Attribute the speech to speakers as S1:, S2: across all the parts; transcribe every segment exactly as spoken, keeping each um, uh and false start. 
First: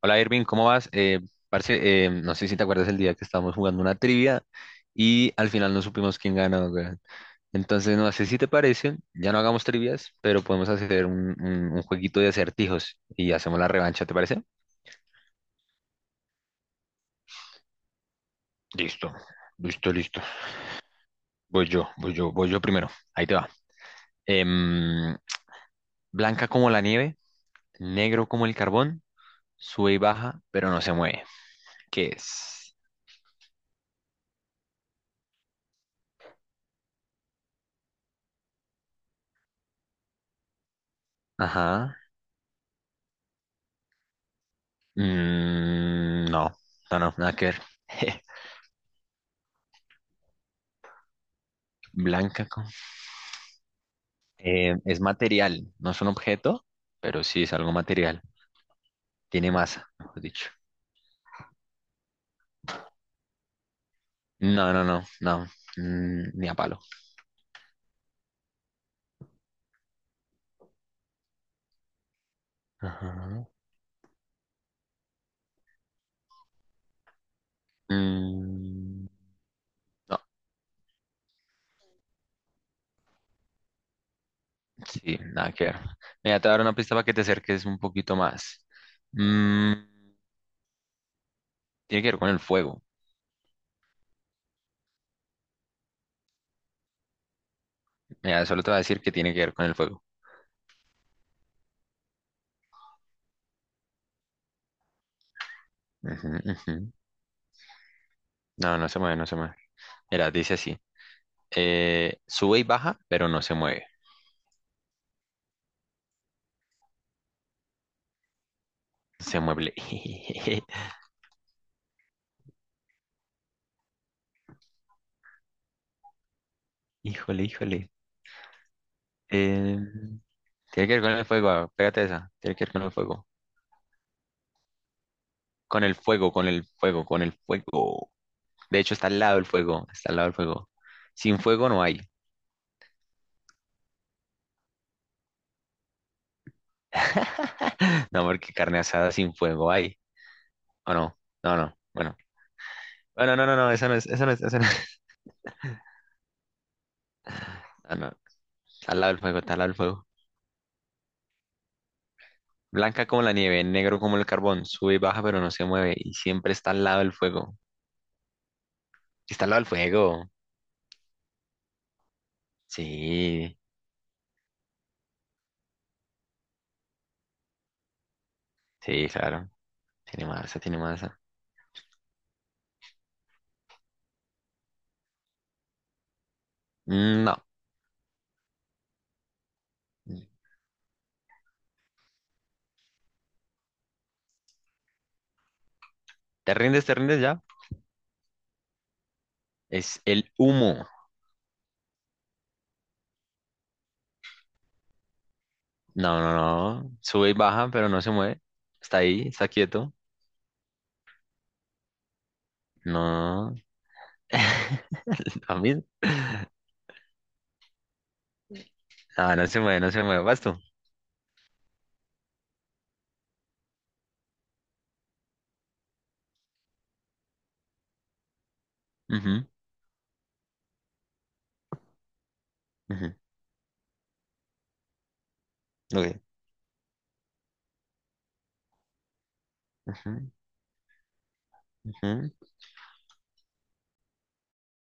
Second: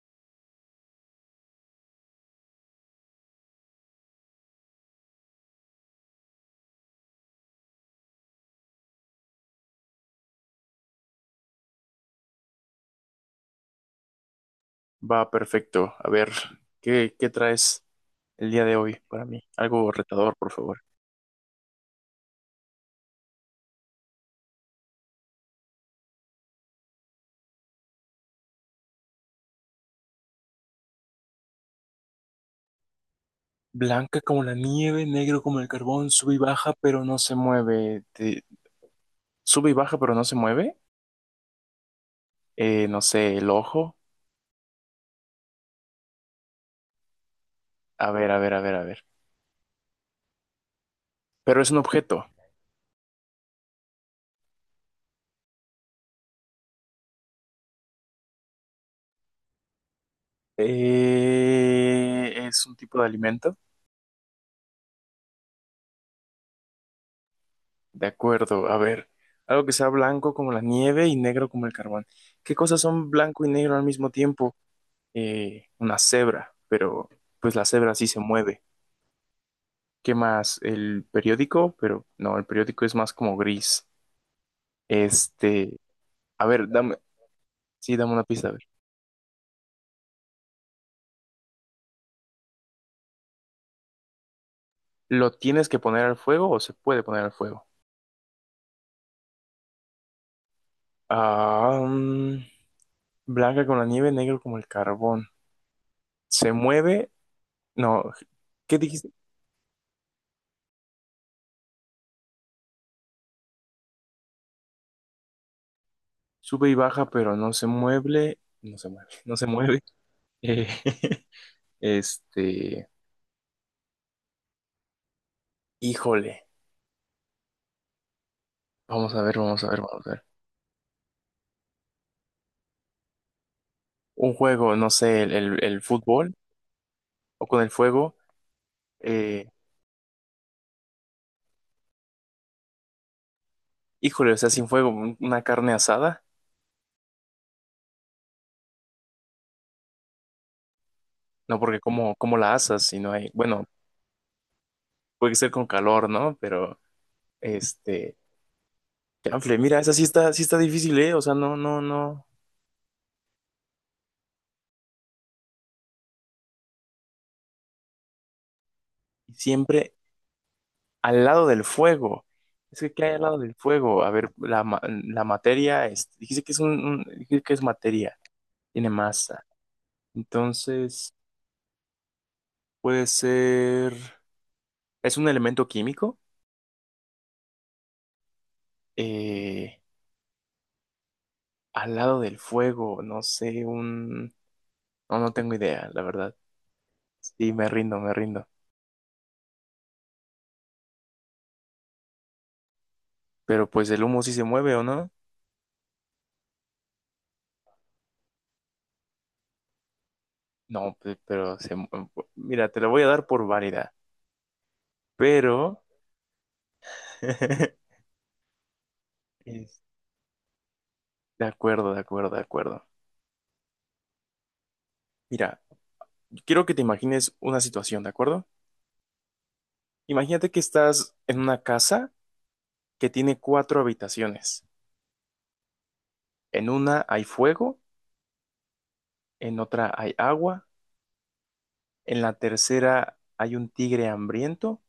S1: Hola Irving, ¿cómo vas? Eh, parce, eh, no sé si te acuerdas el día que estábamos jugando una trivia y al final no supimos quién ganó, weón. Entonces, no sé si te parece, ya no hagamos trivias, pero podemos hacer un, un- un jueguito de acertijos y hacemos la revancha, ¿te parece?
S2: Va perfecto. A ver, ¿qué, qué traes el día de hoy
S1: Listo,
S2: para mí? Algo
S1: listo, listo.
S2: retador, por favor.
S1: Voy yo, voy yo, voy yo primero. Ahí te va. Em, Blanca como la nieve, negro como el carbón, sube y baja, pero no se mueve. ¿Qué es?
S2: Blanca como la nieve, negro como el carbón, sube y baja, pero no se mueve. Te- Sube y baja, pero no se mueve.
S1: Ajá.
S2: Eh, no sé, el ojo.
S1: Mm, no, no, no, nada que ver.
S2: A ver, a ver, a ver, a ver. Pero es un objeto.
S1: Blanca con- eh, es material, no es un objeto, pero sí es algo material. Tiene masa, mejor dicho.
S2: Eh, es un tipo de alimento.
S1: No, no, no, no. Mm, ni a palo.
S2: De acuerdo, a ver. Algo que sea blanco como la nieve y negro como el carbón. ¿Qué cosas son blanco
S1: Ajá.
S2: y negro al mismo tiempo? Eh, una cebra, pero pues la cebra sí se mueve.
S1: Mm,
S2: ¿Qué
S1: no,
S2: más? El periódico, pero no, el periódico es más como gris.
S1: sí, nada que ver.
S2: Este,
S1: Mira,
S2: a
S1: te voy a dar
S2: ver,
S1: una pista
S2: dame,
S1: para que te acerques un
S2: sí, dame
S1: poquito
S2: una pista, a ver.
S1: más. Mm, Tiene que ver con el fuego.
S2: ¿Lo tienes que poner al fuego o se puede poner al fuego?
S1: Mira, solo te voy a decir que tiene que ver con el fuego.
S2: Ah, mm, blanca con la nieve, negro como el carbón.
S1: Ujú,
S2: Se
S1: ujú.
S2: mueve, no,
S1: No,
S2: ¿qué
S1: no se
S2: dijiste?
S1: mueve, no se mueve. Mira, dice así. eh, sube y baja, pero no se mueve.
S2: Sube y baja, pero no se mueve, no se mueve, no
S1: Se
S2: se
S1: mueve.
S2: mueve. Eh, este, híjole,
S1: Híjole, híjole.
S2: vamos a ver, vamos a
S1: Eh,
S2: ver, vamos a ver.
S1: Tiene que ver con el fuego, ah, pégate esa. Tiene que ver con el fuego.
S2: Un juego, no sé, el, el- el
S1: Con el fuego,
S2: fútbol
S1: con el fuego, con el
S2: o con el
S1: fuego.
S2: fuego.
S1: De hecho, está al lado del
S2: eh,
S1: fuego, está al lado del fuego. Sin fuego no hay.
S2: Híjole, o sea, sin fuego, un- una carne asada,
S1: No, porque carne asada sin fuego hay. ¿O no? No,
S2: no
S1: no.
S2: porque como,
S1: Bueno.
S2: como la asas, sino hay,
S1: Bueno, no, no,
S2: bueno,
S1: no, esa no es, esa no es, esa no es.
S2: puede ser con calor, ¿no? Pero,
S1: Ah, no.
S2: este,
S1: Está al lado del fuego, está
S2: chanfle,
S1: al lado del
S2: mira, esa sí
S1: fuego.
S2: está, sí está difícil, ¿eh? O sea, no, no, no,
S1: Blanca como la nieve, negro como el carbón. Sube y baja, pero no se mueve. Y siempre está al lado del fuego. Está al lado del
S2: siempre
S1: fuego.
S2: al lado del fuego. Es que, ¿qué hay al lado del
S1: Sí,
S2: fuego? A ver, la, ma- la materia, es, dijiste que es un, un- dijiste que es materia, tiene
S1: sí,
S2: masa.
S1: claro. Tiene masa, tiene
S2: Entonces,
S1: masa.
S2: puede ser, es un elemento químico,
S1: Mm, No.
S2: eh, al lado del fuego, no sé, un, no, no tengo idea, la verdad.
S1: ¿Te rindes, te rindes ya?
S2: Sí, me rindo, me rindo.
S1: Es el humo.
S2: Pero pues el humo sí se mueve, ¿o no?
S1: No, no, no. Sube y baja, pero no se mueve. Está ahí, está quieto.
S2: No, pe- pero se... mu- mira, te la voy a dar por
S1: No.
S2: válida.
S1: ¿A mí?
S2: Pero...
S1: No, no se mueve,
S2: es-
S1: no se mueve. Vas tú.
S2: De acuerdo, de acuerdo, de acuerdo. Mira, quiero que te imagines una situación, ¿de acuerdo?
S1: Ujú,
S2: Imagínate que estás en una casa que
S1: ujú,
S2: tiene cuatro habitaciones.
S1: ok,
S2: En una hay fuego, en otra hay
S1: ujú,
S2: agua, en
S1: ujú.
S2: la tercera hay un tigre hambriento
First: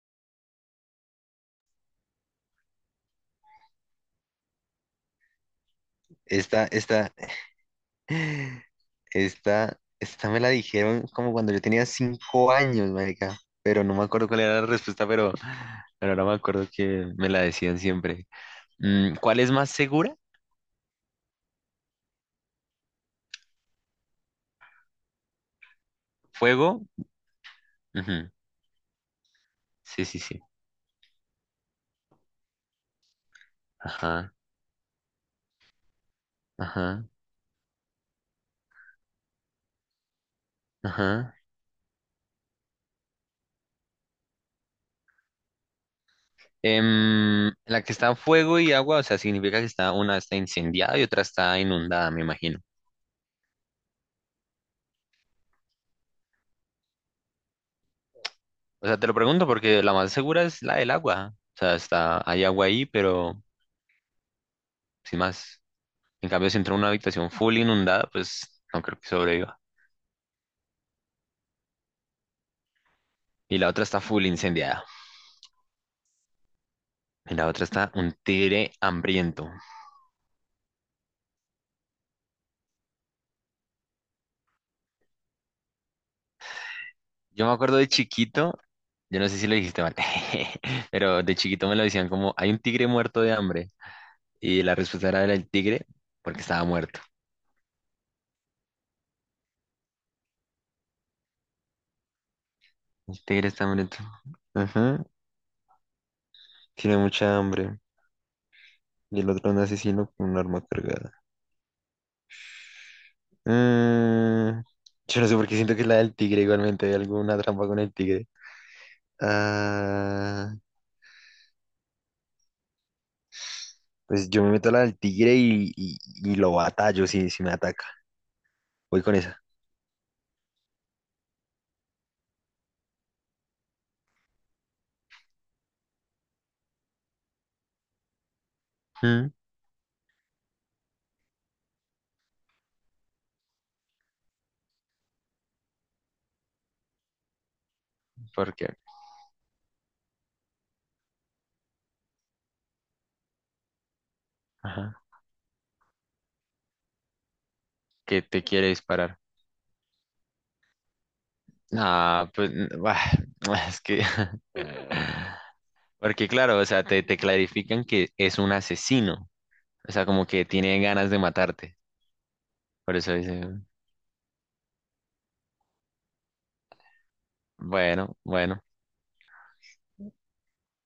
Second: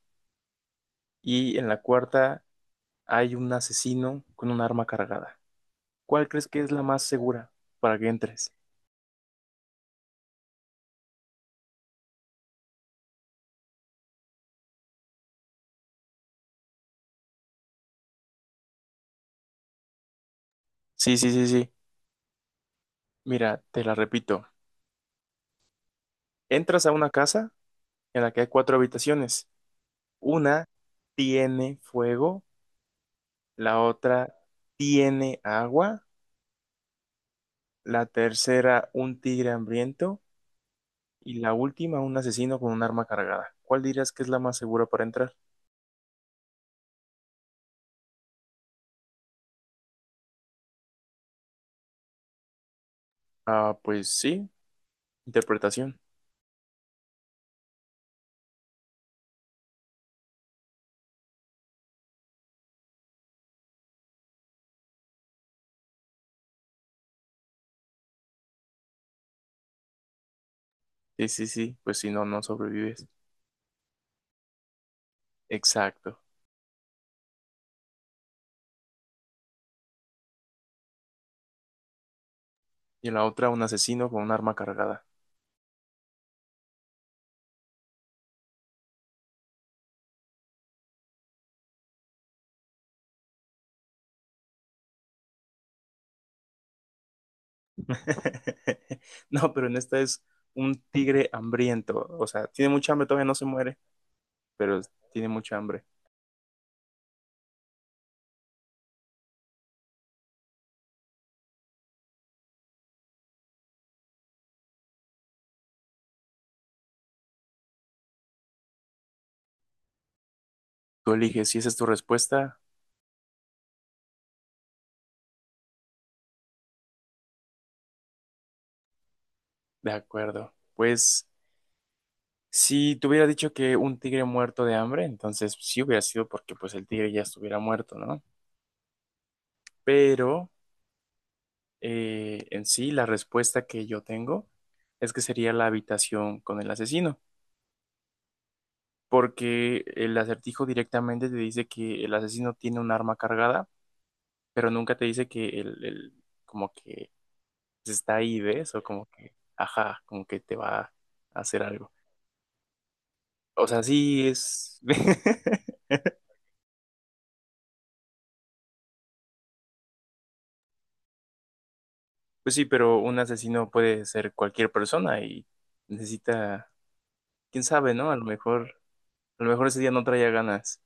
S2: y en la cuarta hay un asesino con un arma cargada. ¿Cuál crees que
S1: Esta,
S2: es la más
S1: esta,
S2: segura para que entres?
S1: esta, esta me la dijeron como cuando yo tenía cinco años, marica. Pero no me acuerdo cuál era la respuesta, pero, pero ahora me acuerdo que me la decían siempre. Mm, ¿cuál es más segura?
S2: Sí, sí, sí, sí. Mira, te la repito.
S1: ¿Fuego?
S2: Entras a una casa en
S1: Ujú,
S2: la que hay cuatro habitaciones.
S1: sí, sí, sí.
S2: Una tiene fuego, la
S1: Ajá.
S2: otra tiene agua,
S1: Ajá,
S2: la tercera un tigre hambriento y
S1: ajá.
S2: la última un asesino con un arma cargada. ¿Cuál dirías que es la más segura para entrar?
S1: Em, la que está en fuego y agua, o sea, significa que está, una está incendiada y otra está inundada, me imagino.
S2: Ah, pues sí, interpretación.
S1: O sea, te lo pregunto porque la más segura es la del agua. O sea, está, hay agua ahí, pero sin más. En cambio, si entra a una habitación full inundada, pues no creo que sobreviva.
S2: Sí, sí, sí, pues si no, no sobrevives.
S1: Y la otra está full incendiada.
S2: Exacto.
S1: Y la otra está un tigre hambriento.
S2: Y en la otra un asesino con un arma cargada.
S1: Yo me acuerdo de chiquito, yo no sé si lo dijiste mal, pero de chiquito me lo decían como, hay un tigre muerto de hambre. Y la respuesta era el tigre, porque estaba muerto.
S2: No, pero en esta es un tigre hambriento. O sea, tiene mucha hambre,
S1: El
S2: todavía no se
S1: tigre está
S2: muere,
S1: muerto.
S2: pero
S1: Ajá.
S2: tiene mucha hambre.
S1: Tiene mucha hambre. Y el otro un asesino con un arma cargada. Mm, yo no sé por qué siento que es la del tigre igualmente. Hay alguna trampa con el tigre. Ah,
S2: Tú eliges si esa es tu respuesta.
S1: pues yo me meto a la del tigre y, y- y lo batallo si, si me ataca. Voy con esa.
S2: De acuerdo. Pues si te hubiera dicho que un tigre muerto de hambre, entonces sí hubiera sido porque pues el tigre ya estuviera muerto, ¿no?
S1: Mm,
S2: Pero eh, en sí la respuesta que yo tengo es que sería la habitación con el asesino,
S1: ¿Por qué?
S2: porque el acertijo directamente te dice que el asesino tiene un arma cargada pero
S1: Ajá.
S2: nunca te dice que el, el- como que está
S1: Que
S2: ahí,
S1: te quiere
S2: ¿ves? O como
S1: disparar.
S2: que, ajá, como que te va a hacer algo.
S1: Ah, pues, mm, bah,
S2: O
S1: es
S2: sea,
S1: que
S2: sí es...
S1: Porque claro, o sea, te, te clarifican que es un asesino. O sea, como que tiene ganas de matarte.
S2: Pues sí,
S1: Por
S2: pero
S1: eso
S2: un
S1: dice,
S2: asesino puede ser cualquier persona y necesita, quién sabe, ¿no? A
S1: bueno,
S2: lo
S1: bueno,
S2: mejor, a lo mejor ese día no traía ganas.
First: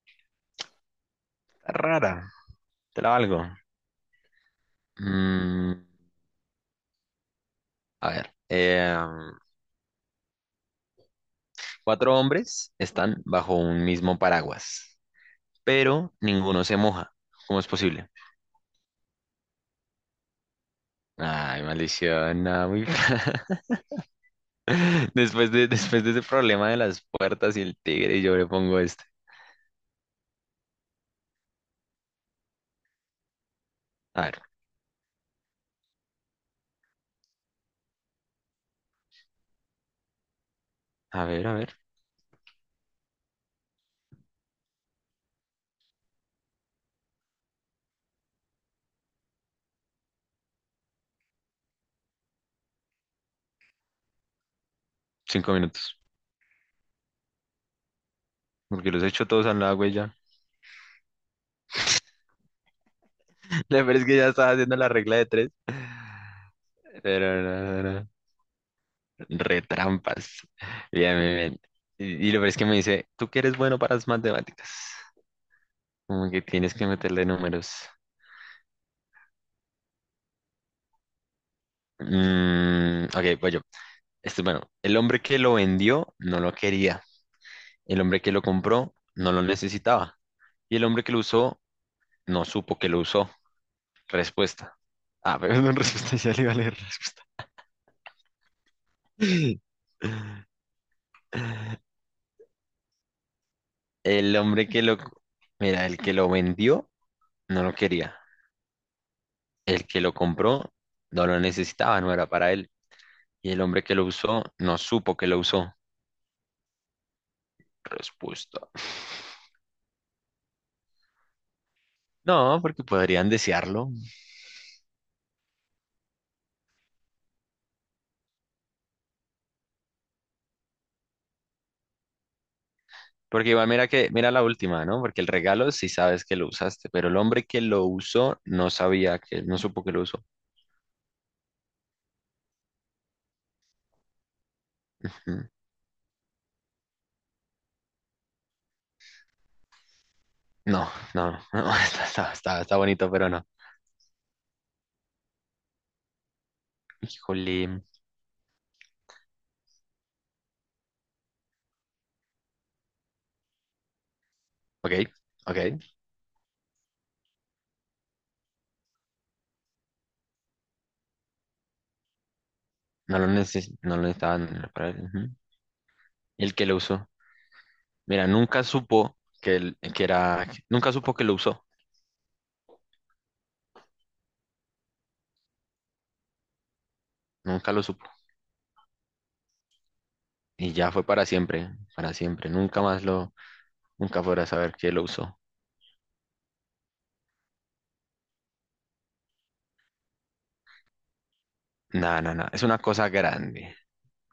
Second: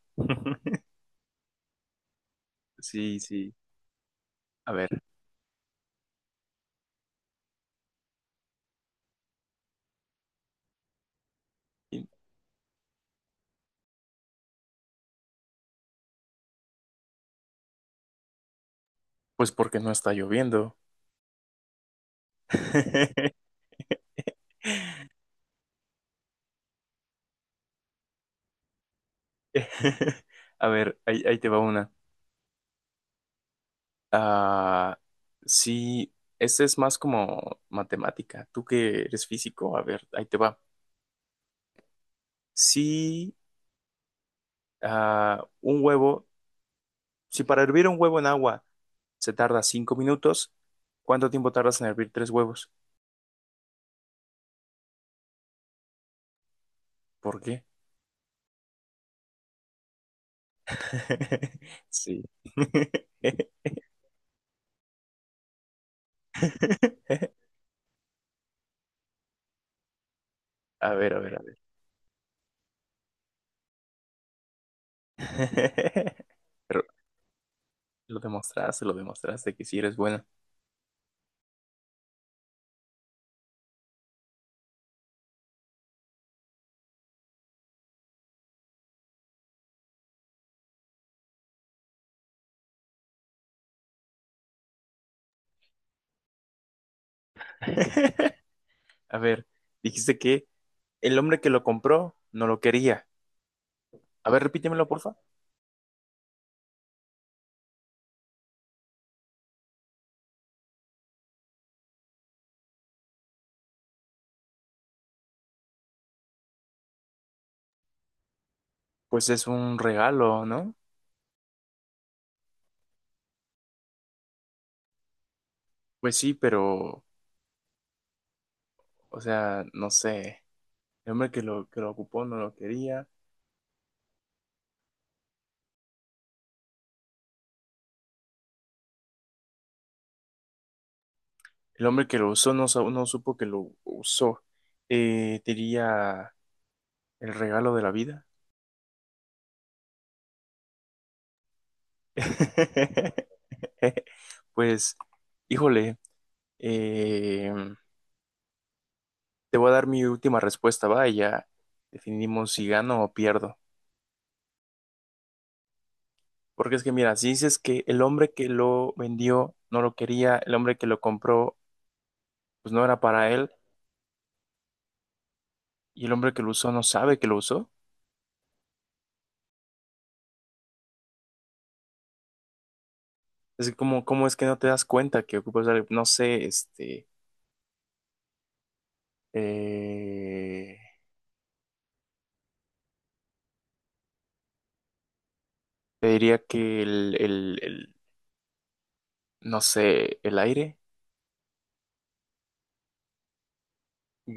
S1: rara, te la
S2: Sí,
S1: valgo.
S2: sí. A ver,
S1: Mm, a ver, eh,
S2: y-
S1: cuatro hombres están bajo un mismo paraguas, pero ninguno se moja. ¿Cómo es posible?
S2: pues porque no está lloviendo.
S1: Ay, maldición, no, muy fea. Después de, después de ese problema de las puertas y el tigre, yo le pongo este.
S2: A ver, ahí, ahí te va una.
S1: A ver,
S2: Ah, sí, este es más como matemática. Tú que eres físico, a ver, ahí te va.
S1: a ver, a ver.
S2: Si ah, un huevo, si para hervir un huevo en agua se tarda cinco minutos, ¿cuánto tiempo tardas en hervir tres huevos?
S1: Cinco minutos.
S2: ¿Por qué?
S1: Porque los he hecho todos al agua y ya
S2: Sí.
S1: le parece que ya estaba haciendo la regla de tres. Pero no, no, no. Retrampas.
S2: A ver, a
S1: Bien,
S2: ver,
S1: bien,
S2: a ver.
S1: bien. Y, y lo peor es que me dice, tú que eres bueno para las matemáticas. Como que tienes
S2: Pero
S1: que meterle números.
S2: lo demostraste, lo demostraste que sí eres bueno.
S1: Mm, ok, voy yo. Este, bueno, el hombre que lo vendió no lo quería. El hombre que lo compró no lo necesitaba. Y el hombre que lo usó no supo que lo usó. Respuesta. Ah, pero no respuesta, ya le iba a leer respuesta.
S2: A ver, dijiste que el hombre que lo compró no lo quería. A
S1: El
S2: ver,
S1: hombre que
S2: repítemelo,
S1: lo,
S2: porfa.
S1: mira, el que lo vendió no lo quería. El que lo compró no lo necesitaba, no era para él. Y el hombre que lo usó no supo que lo usó. Respuesta.
S2: Pues es un regalo, ¿no?
S1: No, porque podrían desearlo.
S2: Pues sí, pero, o sea, no sé. El hombre que lo, que lo ocupó no lo quería.
S1: Porque igual mira que, mira la última, ¿no? Porque el regalo sí sabes que lo usaste, pero el hombre que lo usó no sabía que, no supo que lo usó.
S2: El hombre que lo usó no, sa- no supo que lo usó. Eh,
S1: Ujú.
S2: diría el regalo de la vida.
S1: No, no, no, está, está, está, está bonito, pero no.
S2: Pues, híjole, eh,
S1: Híjole.
S2: te voy a dar mi última respuesta, va, y ya definimos si gano o pierdo.
S1: Ok, ok.
S2: Porque es que, mira, si dices que el hombre que lo vendió no lo quería, el hombre que lo compró pues no era
S1: No
S2: para
S1: lo
S2: él
S1: neces- no lo necesitaban para él. Ujú.
S2: y el hombre que lo
S1: El
S2: usó
S1: que lo
S2: no
S1: usó.
S2: sabe que lo usó.
S1: Mira, nunca supo que, él- que era, nunca supo que lo usó,
S2: Es como, ¿cómo es que no te das cuenta que ocupas algo? No sé, este,
S1: nunca lo supo. Y
S2: eh,
S1: ya fue para siempre, para siempre. Nunca más lo, nunca podrá saber que lo usó.
S2: te diría que el, el, el, no sé, el aire
S1: Nada, nada, nada. Es una cosa grande.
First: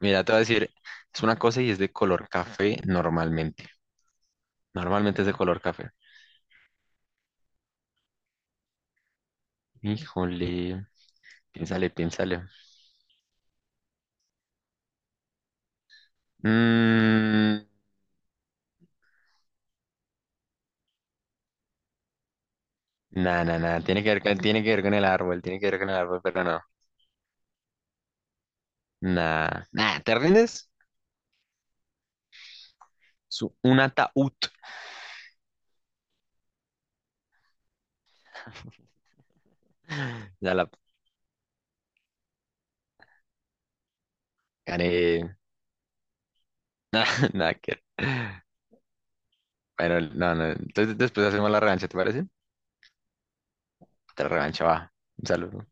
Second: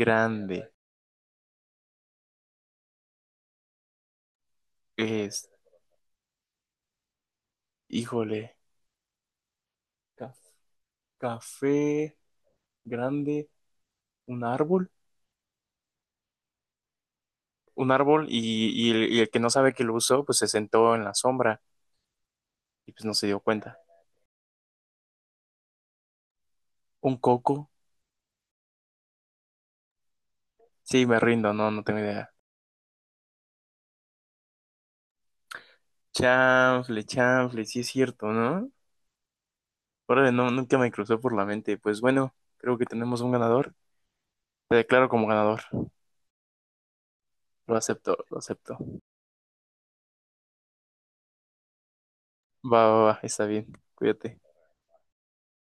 S1: Mira, te voy a decir, es una cosa y es de color café normalmente. Normalmente es de
S2: es,
S1: color café.
S2: híjole, ca-
S1: Híjole, piénsale,
S2: café
S1: piénsale.
S2: grande, un árbol,
S1: Mmm,
S2: un árbol y, y el, y el que no sabe que lo usó, pues se sentó en la sombra y pues no se dio
S1: Nada, nada,
S2: cuenta.
S1: nada. Tiene que ver con, tiene que ver con el árbol, tiene que ver con el árbol, pero no.
S2: Un coco,
S1: Nada, nada. ¿Te rindes?
S2: sí, me rindo, no, no tengo idea.
S1: Su- un ataúd.
S2: Chanfle, chanfle, sí es cierto, ¿no? Órale, no,
S1: Ya la
S2: nunca me cruzó por la mente. Pues bueno, creo que tenemos un ganador. Te
S1: Gané.
S2: declaro como ganador.
S1: Nada, nada
S2: Lo
S1: que
S2: acepto, lo
S1: ver.
S2: acepto.
S1: Bueno, no, no. Entonces después hacemos la revancha, ¿te parece?
S2: Va, va, va, está bien.
S1: Otra
S2: Cuídate.
S1: revancha, va. Un saludo.